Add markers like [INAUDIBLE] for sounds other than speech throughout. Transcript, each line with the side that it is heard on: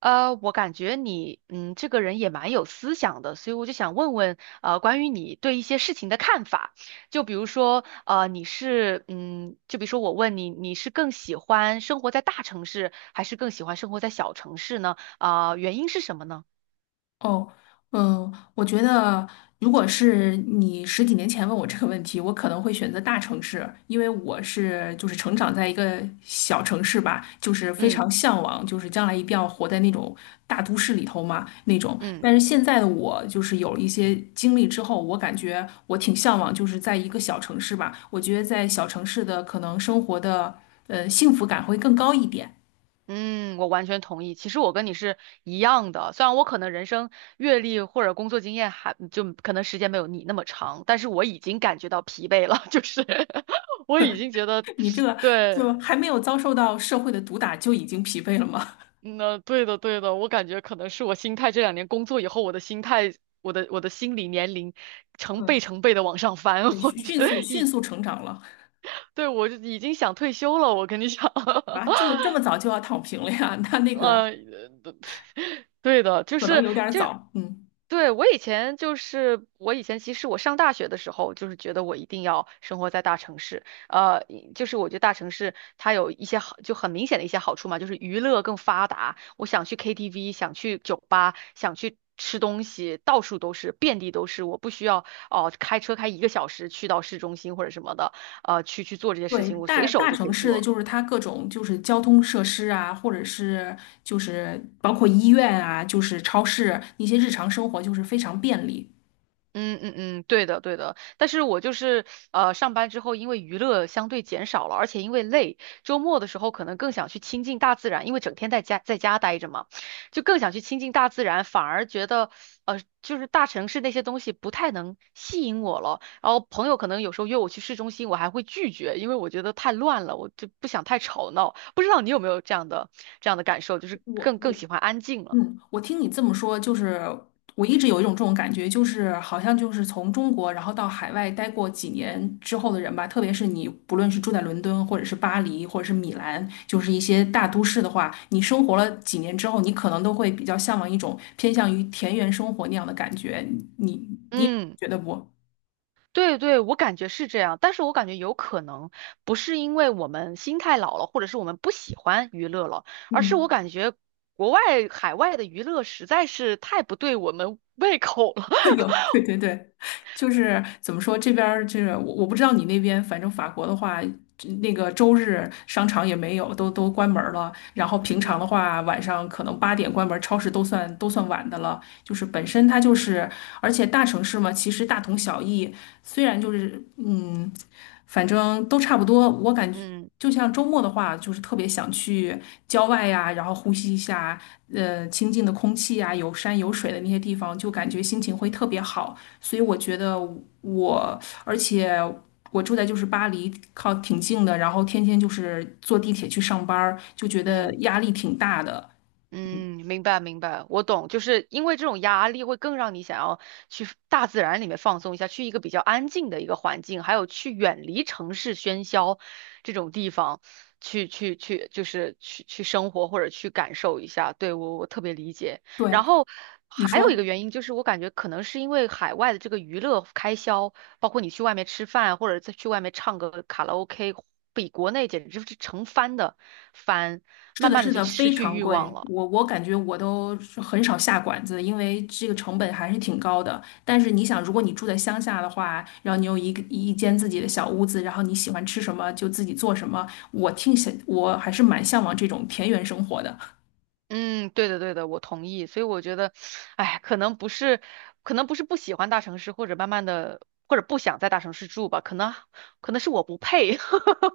right: 我感觉你，这个人也蛮有思想的，所以我就想问问，关于你对一些事情的看法。就比如说，你是，嗯，就比如说我问你，你是更喜欢生活在大城市，还是更喜欢生活在小城市呢？啊、原因是什么呢？
left: 哦，我觉得如果是你十几年前问我这个问题，我可能会选择大城市，因为我就是成长在一个小城市吧，就是非
right: 嗯
left: 常向往，就是将来一定要活在那种大都市里头嘛那种。但
right: 嗯。
left: 是现在的我就是有一些经历之后，我感觉我挺向往，就是在一个小城市吧。我觉得在小城市的可能生活的幸福感会更高一点。
right: 嗯，我完全同意。其实我跟你是一样的，虽然我可能人生阅历或者工作经验还就可能时间没有你那么长，但是我已经感觉到疲惫了，[LAUGHS] 就是 [LAUGHS] 我已经觉得，
left: [LAUGHS] 你这个
right: 对，
left: 就还没有遭受到社会的毒打就已经疲惫了吗？
right: 那对的对的，我感觉可能是我心态这2年工作以后，我的心态，我的心理年龄成倍
left: 嗯，
right: 成倍的往上翻，
left: 对，
right: [LAUGHS] 我
left: 迅
right: 觉
left: 迅
right: 得，
left: 速迅速成长了
right: 对，我就已经想退休了，我跟你讲。[LAUGHS]
left: 啊！这么早就要躺平了呀？[LAUGHS] 那那个
right: 呃，[LAUGHS] 对的，就
left: 可能
right: 是
left: 有点儿
right: 就
left: 早。嗯，
right: 对，我以前其实我上大学的时候就是觉得我一定要生活在大城市，就是我觉得大城市它有一些很明显的一些好处嘛，就是娱乐更发达，我想去 KTV，想去酒吧，想去吃东西，到处都是，遍地都是，我不需要开车开一个小时去到市中心或者什么的，去做这些事
left: 对，
right: 情，我随
left: 大
right: 手
left: 大
right: 就可
left: 城
right: 以
left: 市的
right: 做。
left: 就是它各种就是交通设施啊，或者是就是包括医院啊，就是超市一些日常生活就是非常便利。
right: 嗯嗯嗯，对的对的，但是我就是上班之后，因为娱乐相对减少了，而且因为累，周末的时候可能更想去亲近大自然，因为整天在家待着嘛，就更想去亲近大自然，反而觉得就是大城市那些东西不太能吸引我了。然后朋友可能有时候约我去市中心，我还会拒绝，因为我觉得太乱了，我就不想太吵闹。不知道你有没有这样的感受，就是
left: 我
right: 更
left: 我
right: 喜欢安静了。
left: 我听你这么说，就是我一直有一种这种感觉，就是好像就是从中国然后到海外待过几年之后的人吧，特别是你不论是住在伦敦，或者是巴黎，或者是米兰，就是一些大都市的话，你生活了几年之后，你可能都会比较向往一种偏向于田园生活那样的感觉，你也
right: 嗯。
left: 觉得不？
right: 对对，我感觉是这样，但是我感觉有可能不是因为我们心态老了，或者是我们不喜欢娱乐了，而是我
left: 嗯。
right: 感觉国外海外的娱乐实在是太不对我们胃口了。
left: [LAUGHS] 有，对对对，就是怎么说，这边儿就是我不知道你那边，反正法国的话，这那个周日商场也没有，都关门儿了。然后平
right: [LAUGHS]
left: 常
right: 嗯
left: 的话，晚上可能8点关门儿超市都算晚的了。就是本身它就是，而且大城市嘛，其实大同小异。虽然就是反正都差不多，我感觉。
right: 嗯
left: 就像周末的话，就是特别想去郊外呀，然后呼吸一下清静的空气呀，有山有水的那些地方，就感觉心情会特别好。所以我觉得我，而且我住在就是巴黎，靠挺近的，然后天天就是坐地铁去上班儿就觉得
right: 嗯。
left: 压力挺大的。
right: 嗯，明白明白，我懂，就是因为这种压力会更让你想要去大自然里面放松一下，去一个比较安静的一个环境，还有去远离城市喧嚣这种地方，去去去，就是去生活或者去感受一下。对，我特别理解。
left: 对，
right: 然后
left: 你
right: 还有一
left: 说。
right: 个原因就是，我感觉可能是因为海外的这个娱乐开销，包括你去外面吃饭或者再去外面唱个卡拉 OK，比国内简直是成翻的翻，
left: 是
right: 慢
left: 的，
right: 慢
left: 是
right: 的就
left: 的，
right: 失
left: 非
right: 去
left: 常
right: 欲
left: 贵。
right: 望了。
left: 我感觉我都是很少下馆子，因为这个成本还是挺高的。但是你想，如果你住在乡下的话，然后你有一间自己的小屋子，然后你喜欢吃什么就自己做什么，我挺想，我还是蛮向往这种田园生活的。
right: 嗯，对的，对的，我同意。所以我觉得，哎，可能不是不喜欢大城市，或者慢慢的，或者不想在大城市住吧，可能是我不配。[LAUGHS]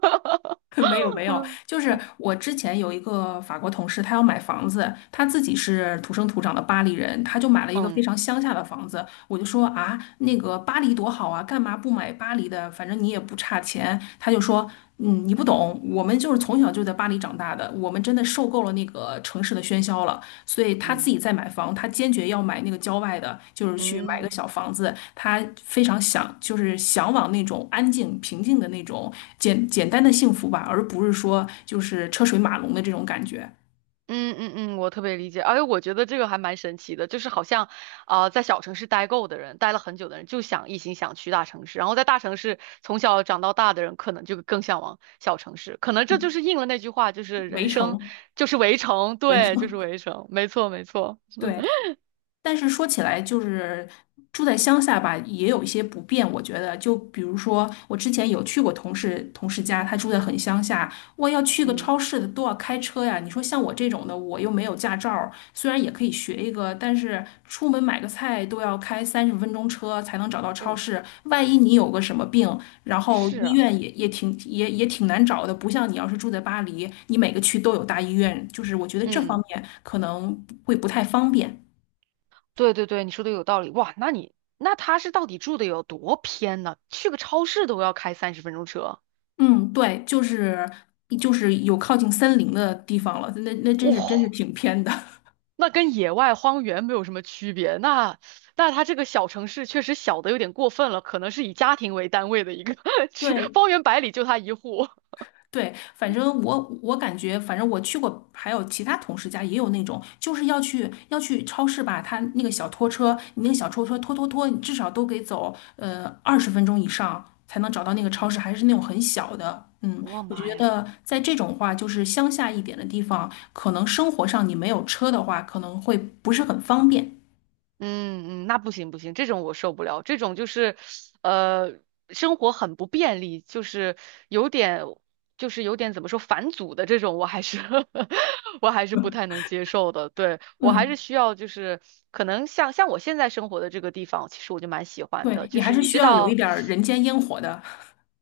left: [LAUGHS] 没有没有，
right: 嗯
left: 就是我之前有一个法国同事，他要买房子，他自己是土生土长的巴黎人，他就买了一个非
right: 嗯
left: 常乡下的房子。我就说啊，那个巴黎多好啊，干嘛不买巴黎的？反正你也不差钱。他就说，嗯，你不懂，我们就是从小就在巴黎长大的。我们真的受够了那个城市的喧嚣了，所以他自
right: 嗯。
left: 己在买房，他坚决要买那个郊外的，就是去买个
right: 嗯
left: 小房子，他非常想，就是向往那种安静、平静的那种简单的幸福吧，而不是说就是车水马龙的这种感觉。
right: 嗯嗯嗯，我特别理解，而且我觉得这个还蛮神奇的，就是好像，啊，在小城市待够的人，待了很久的人，一心想去大城市，然后在大城市从小长到大的人，可能就更向往小城市，可能这就
left: 嗯
right: 是应了那句话，就是
left: 围
right: 人生
left: 城，
right: 就是围城，
left: 围
right: 对，就
left: 城，
right: 是围城，没错没错，
left: [LAUGHS] 对。
right: [LAUGHS]
left: 但是说起来，就是住在乡下吧，也有一些不便。我觉得，就比如说，我之前有去过同事家，他住在很乡下，我要去个
right: 嗯，
left: 超市的都要开车呀。你说像我这种的，我又没有驾照儿虽然也可以学一个，但是出门买个菜都要开三十分钟车才能找到超
right: 哦，
left: 市。万一你有个什么病，然后
right: 是
left: 医
right: 啊，
left: 院也挺难找的，不像你要是住在巴黎，你每个区都有大医院，就是我觉得这方
right: 嗯，
left: 面可能会不太方便。
right: 对对对，你说的有道理，哇，那他是到底住的有多偏呢？去个超市都要开30分钟车，
left: 嗯，对，就是有靠近森林的地方了，那真是
right: 哇、
left: 挺偏的。[LAUGHS]
right: 那跟野外荒原没有什么区别。那它这个小城市确实小的有点过分了，可能是以家庭为单位的一个 [LAUGHS]，是
left: 对
right: 方圆百里就它一户。
left: 对，反正我感觉，反正我去过，还有其他同事家也有那种，就是要去超市吧，他那个小拖车，你那个小拖车拖拖拖，你至少都得走20分钟以上才能找到那个超
right: 嗯，
left: 市，还是那种很小的。嗯，
right: 我
left: 我觉
right: 妈呀！
left: 得在这种话，就是乡下一点的地方，可能生活上你没有车的话，可能会不是很方便。
right: 嗯嗯，那不行不行，这种我受不了，这种就是，呃，生活很不便利，有点，就是有点怎么说返祖的这种，我还是 [LAUGHS] 我还是不太能
left: [LAUGHS]
right: 接受的。对，我还是
left: 嗯，
right: 需要，就是可能像我现在生活的这个地方，其实我就蛮喜欢
left: 对，
right: 的，
left: 你
right: 就
left: 还
right: 是
left: 是
right: 你
left: 需
right: 知
left: 要有一
right: 道，
left: 点儿人间烟火的。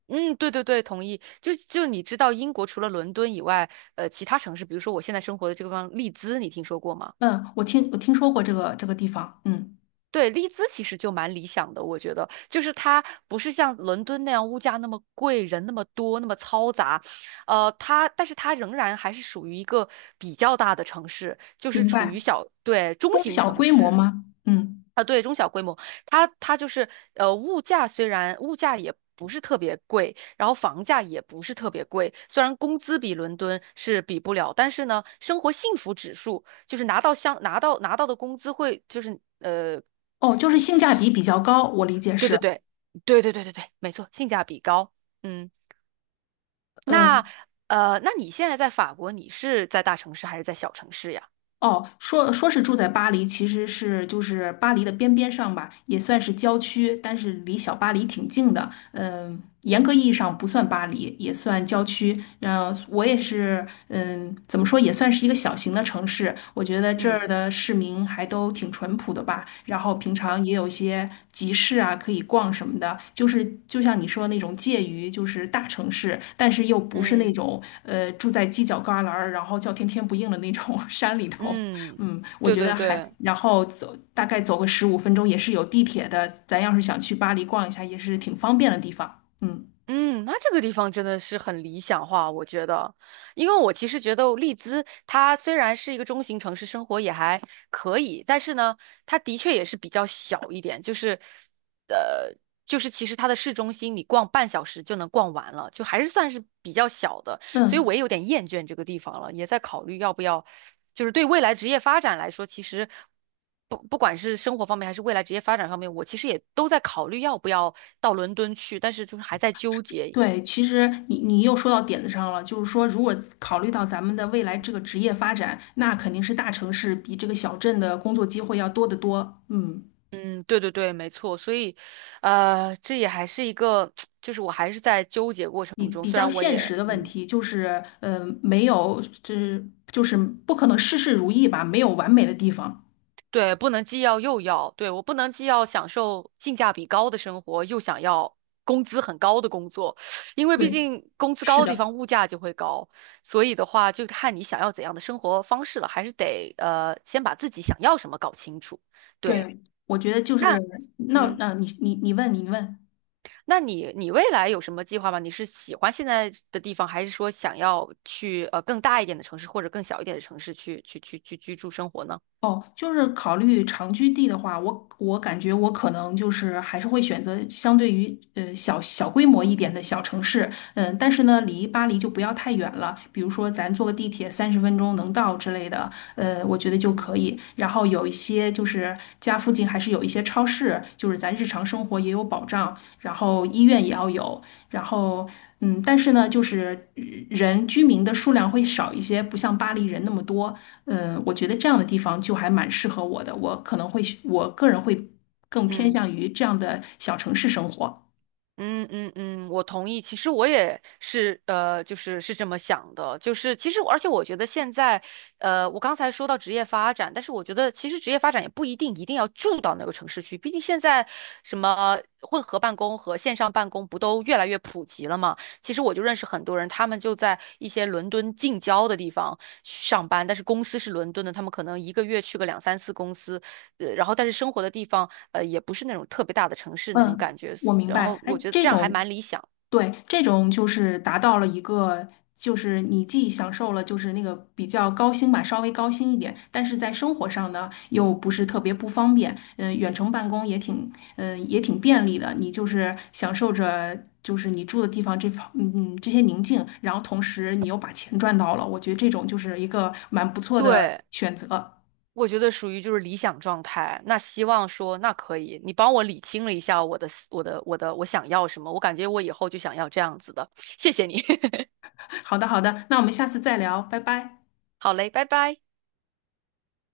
right: 嗯，对对对，同意。就你知道，英国除了伦敦以外，其他城市，比如说我现在生活的这个地方，利兹，你听说过吗？
left: 嗯，我听说过这个地方，嗯，
right: 对，利兹其实就蛮理想的，我觉得，就是它不是像伦敦那样物价那么贵，人那么多，那么嘈杂，但是它仍然还是属于一个比较大的城市，就是
left: 明
right: 处于
left: 白。
right: 小，对，中
left: 中
right: 型
left: 小
right: 城
left: 规模
right: 市。
left: 吗？嗯，
right: 它就是虽然物价也不是特别贵，然后房价也不是特别贵，虽然工资比伦敦是比不了，但是呢，生活幸福指数就是拿到相拿到拿到的工资会就是。
left: 哦，就是性价比比较高，我理解
right: 对
left: 是。
right: 对对，对对对对对，没错，性价比高。嗯，那
left: 嗯，
right: 那你现在在法国，你是在大城市还是在小城市呀？
left: 哦，说说是住在巴黎，其实就是巴黎的边边上吧，也算是郊区，但是离小巴黎挺近的。嗯，严格意义上不算巴黎，也算郊区。嗯，我也是，嗯，怎么说也算是一个小型的城市。我觉得这儿
right: 嗯
left: 的市民还都挺淳朴的吧，然后平常也有一些集市啊可以逛什么的，就是就像你说的那种介于就是大城市，但是又不是那
right: 嗯
left: 种住在犄角旮旯儿，然后叫天天不应的那种 [LAUGHS] 山里头。
right: 嗯，
left: 嗯，我
right: 对
left: 觉
right: 对
left: 得还，
right: 对，
left: 然后走大概走个15分钟也是有地铁的，咱要是想去巴黎逛一下也是挺方便的地方。嗯
right: 嗯，那这个地方真的是很理想化，我觉得，因为我其实觉得利兹它虽然是一个中型城市，生活也还可以，但是呢，它的确也是比较小一点，呃，就是其实它的市中心你逛半小时就能逛完了，就还是算是比较小的。所以
left: 嗯。
right: 我也有点厌倦这个地方了，也在考虑要不要，就是对未来职业发展来说，其实不管是生活方面还是未来职业发展方面，我其实也都在考虑要不要到伦敦去，但是就是还在纠结。
left: 对，其实你又说到点子上了，就是说，如果考虑到咱们的未来这个职业发展，那肯定是大城市比这个小镇的工作机会要多得多。嗯，
right: 嗯，对对对，没错，所以，这也还是一个，[TSK] 就是我还是在纠结过
left: 比
right: 程中，
left: 比
right: 虽
left: 较
right: 然我
left: 现
right: 也
left: 实的问
right: 嗯。
left: 题就是，呃，没有，就是就是不可能事事如意吧，没有完美的地方。
right: 对，不能既要又要，对，我不能既要享受性价比高的生活，又想要工资很高的工作，因为毕
left: 对，
right: 竟工资高
left: 是
right: 的地
left: 的，
right: 方物价就会高，所以的话就看你想要怎样的生活方式了，还是得先把自己想要什么搞清楚。对，
left: 对，我觉得就是，
right: 那
left: 那，
right: 嗯，
left: 那、你问。
right: 那你未来有什么计划吗？你是喜欢现在的地方，还是说想要去更大一点的城市或者更小一点的城市去居住生活呢？
left: 哦，就是考虑长居地的话，我感觉我可能就是还是会选择相对于小规模一点的小城市，嗯，但是呢，离巴黎就不要太远了，比如说咱坐个地铁三十分钟能到之类的，我觉得就可
right: 嗯
left: 以。然后有一些就是家附近还是有一些超市，就是咱日常生活也有保障，然后医院也要有，然后。嗯，但是呢，就是人居民的数量会少一些，不像巴黎人那么多。嗯，我觉得这样的地方就还蛮适合我的，我可能会，我个人会更偏
right: 嗯。
left: 向于这样的小城市生活。
right: 嗯嗯嗯，我同意。其实我也是，就是这么想的。就是其实我，而且我觉得现在，我刚才说到职业发展，但是我觉得其实职业发展也不一定一定要住到那个城市去。毕竟现在什么混合办公和线上办公不都越来越普及了嘛？其实我就认识很多人，他们就在一些伦敦近郊的地方上班，但是公司是伦敦的，他们可能一个月去个两三次公司，然后但是生活的地方。也不是那种特别大的城市那种
left: 嗯，
right: 感觉。
left: 我明
right: 然后
left: 白。哎，
right: 我觉得
left: 这
right: 这样还
left: 种
right: 蛮理想。
left: 对，这种就是达到了一个，就是你既享受了就是那个比较高薪吧，稍微高薪一点，但是在生活上呢又不是特别不方便，嗯、远程办公也挺，嗯、也挺便利的，你就是享受着就是你住的地方这方，嗯嗯这些宁静，然后同时你又把钱赚到了，我觉得这种就是一个蛮不错的
right: 对，
left: 选择。
right: 我觉得属于就是理想状态。那希望说，那可以，你帮我理清了一下我的思我的、我的，我想要什么？我感觉我以后就想要这样子的。谢谢你。[LAUGHS]
left: [LAUGHS] 好的，好的，那我们下次再聊，拜拜。
right: 好嘞，拜拜。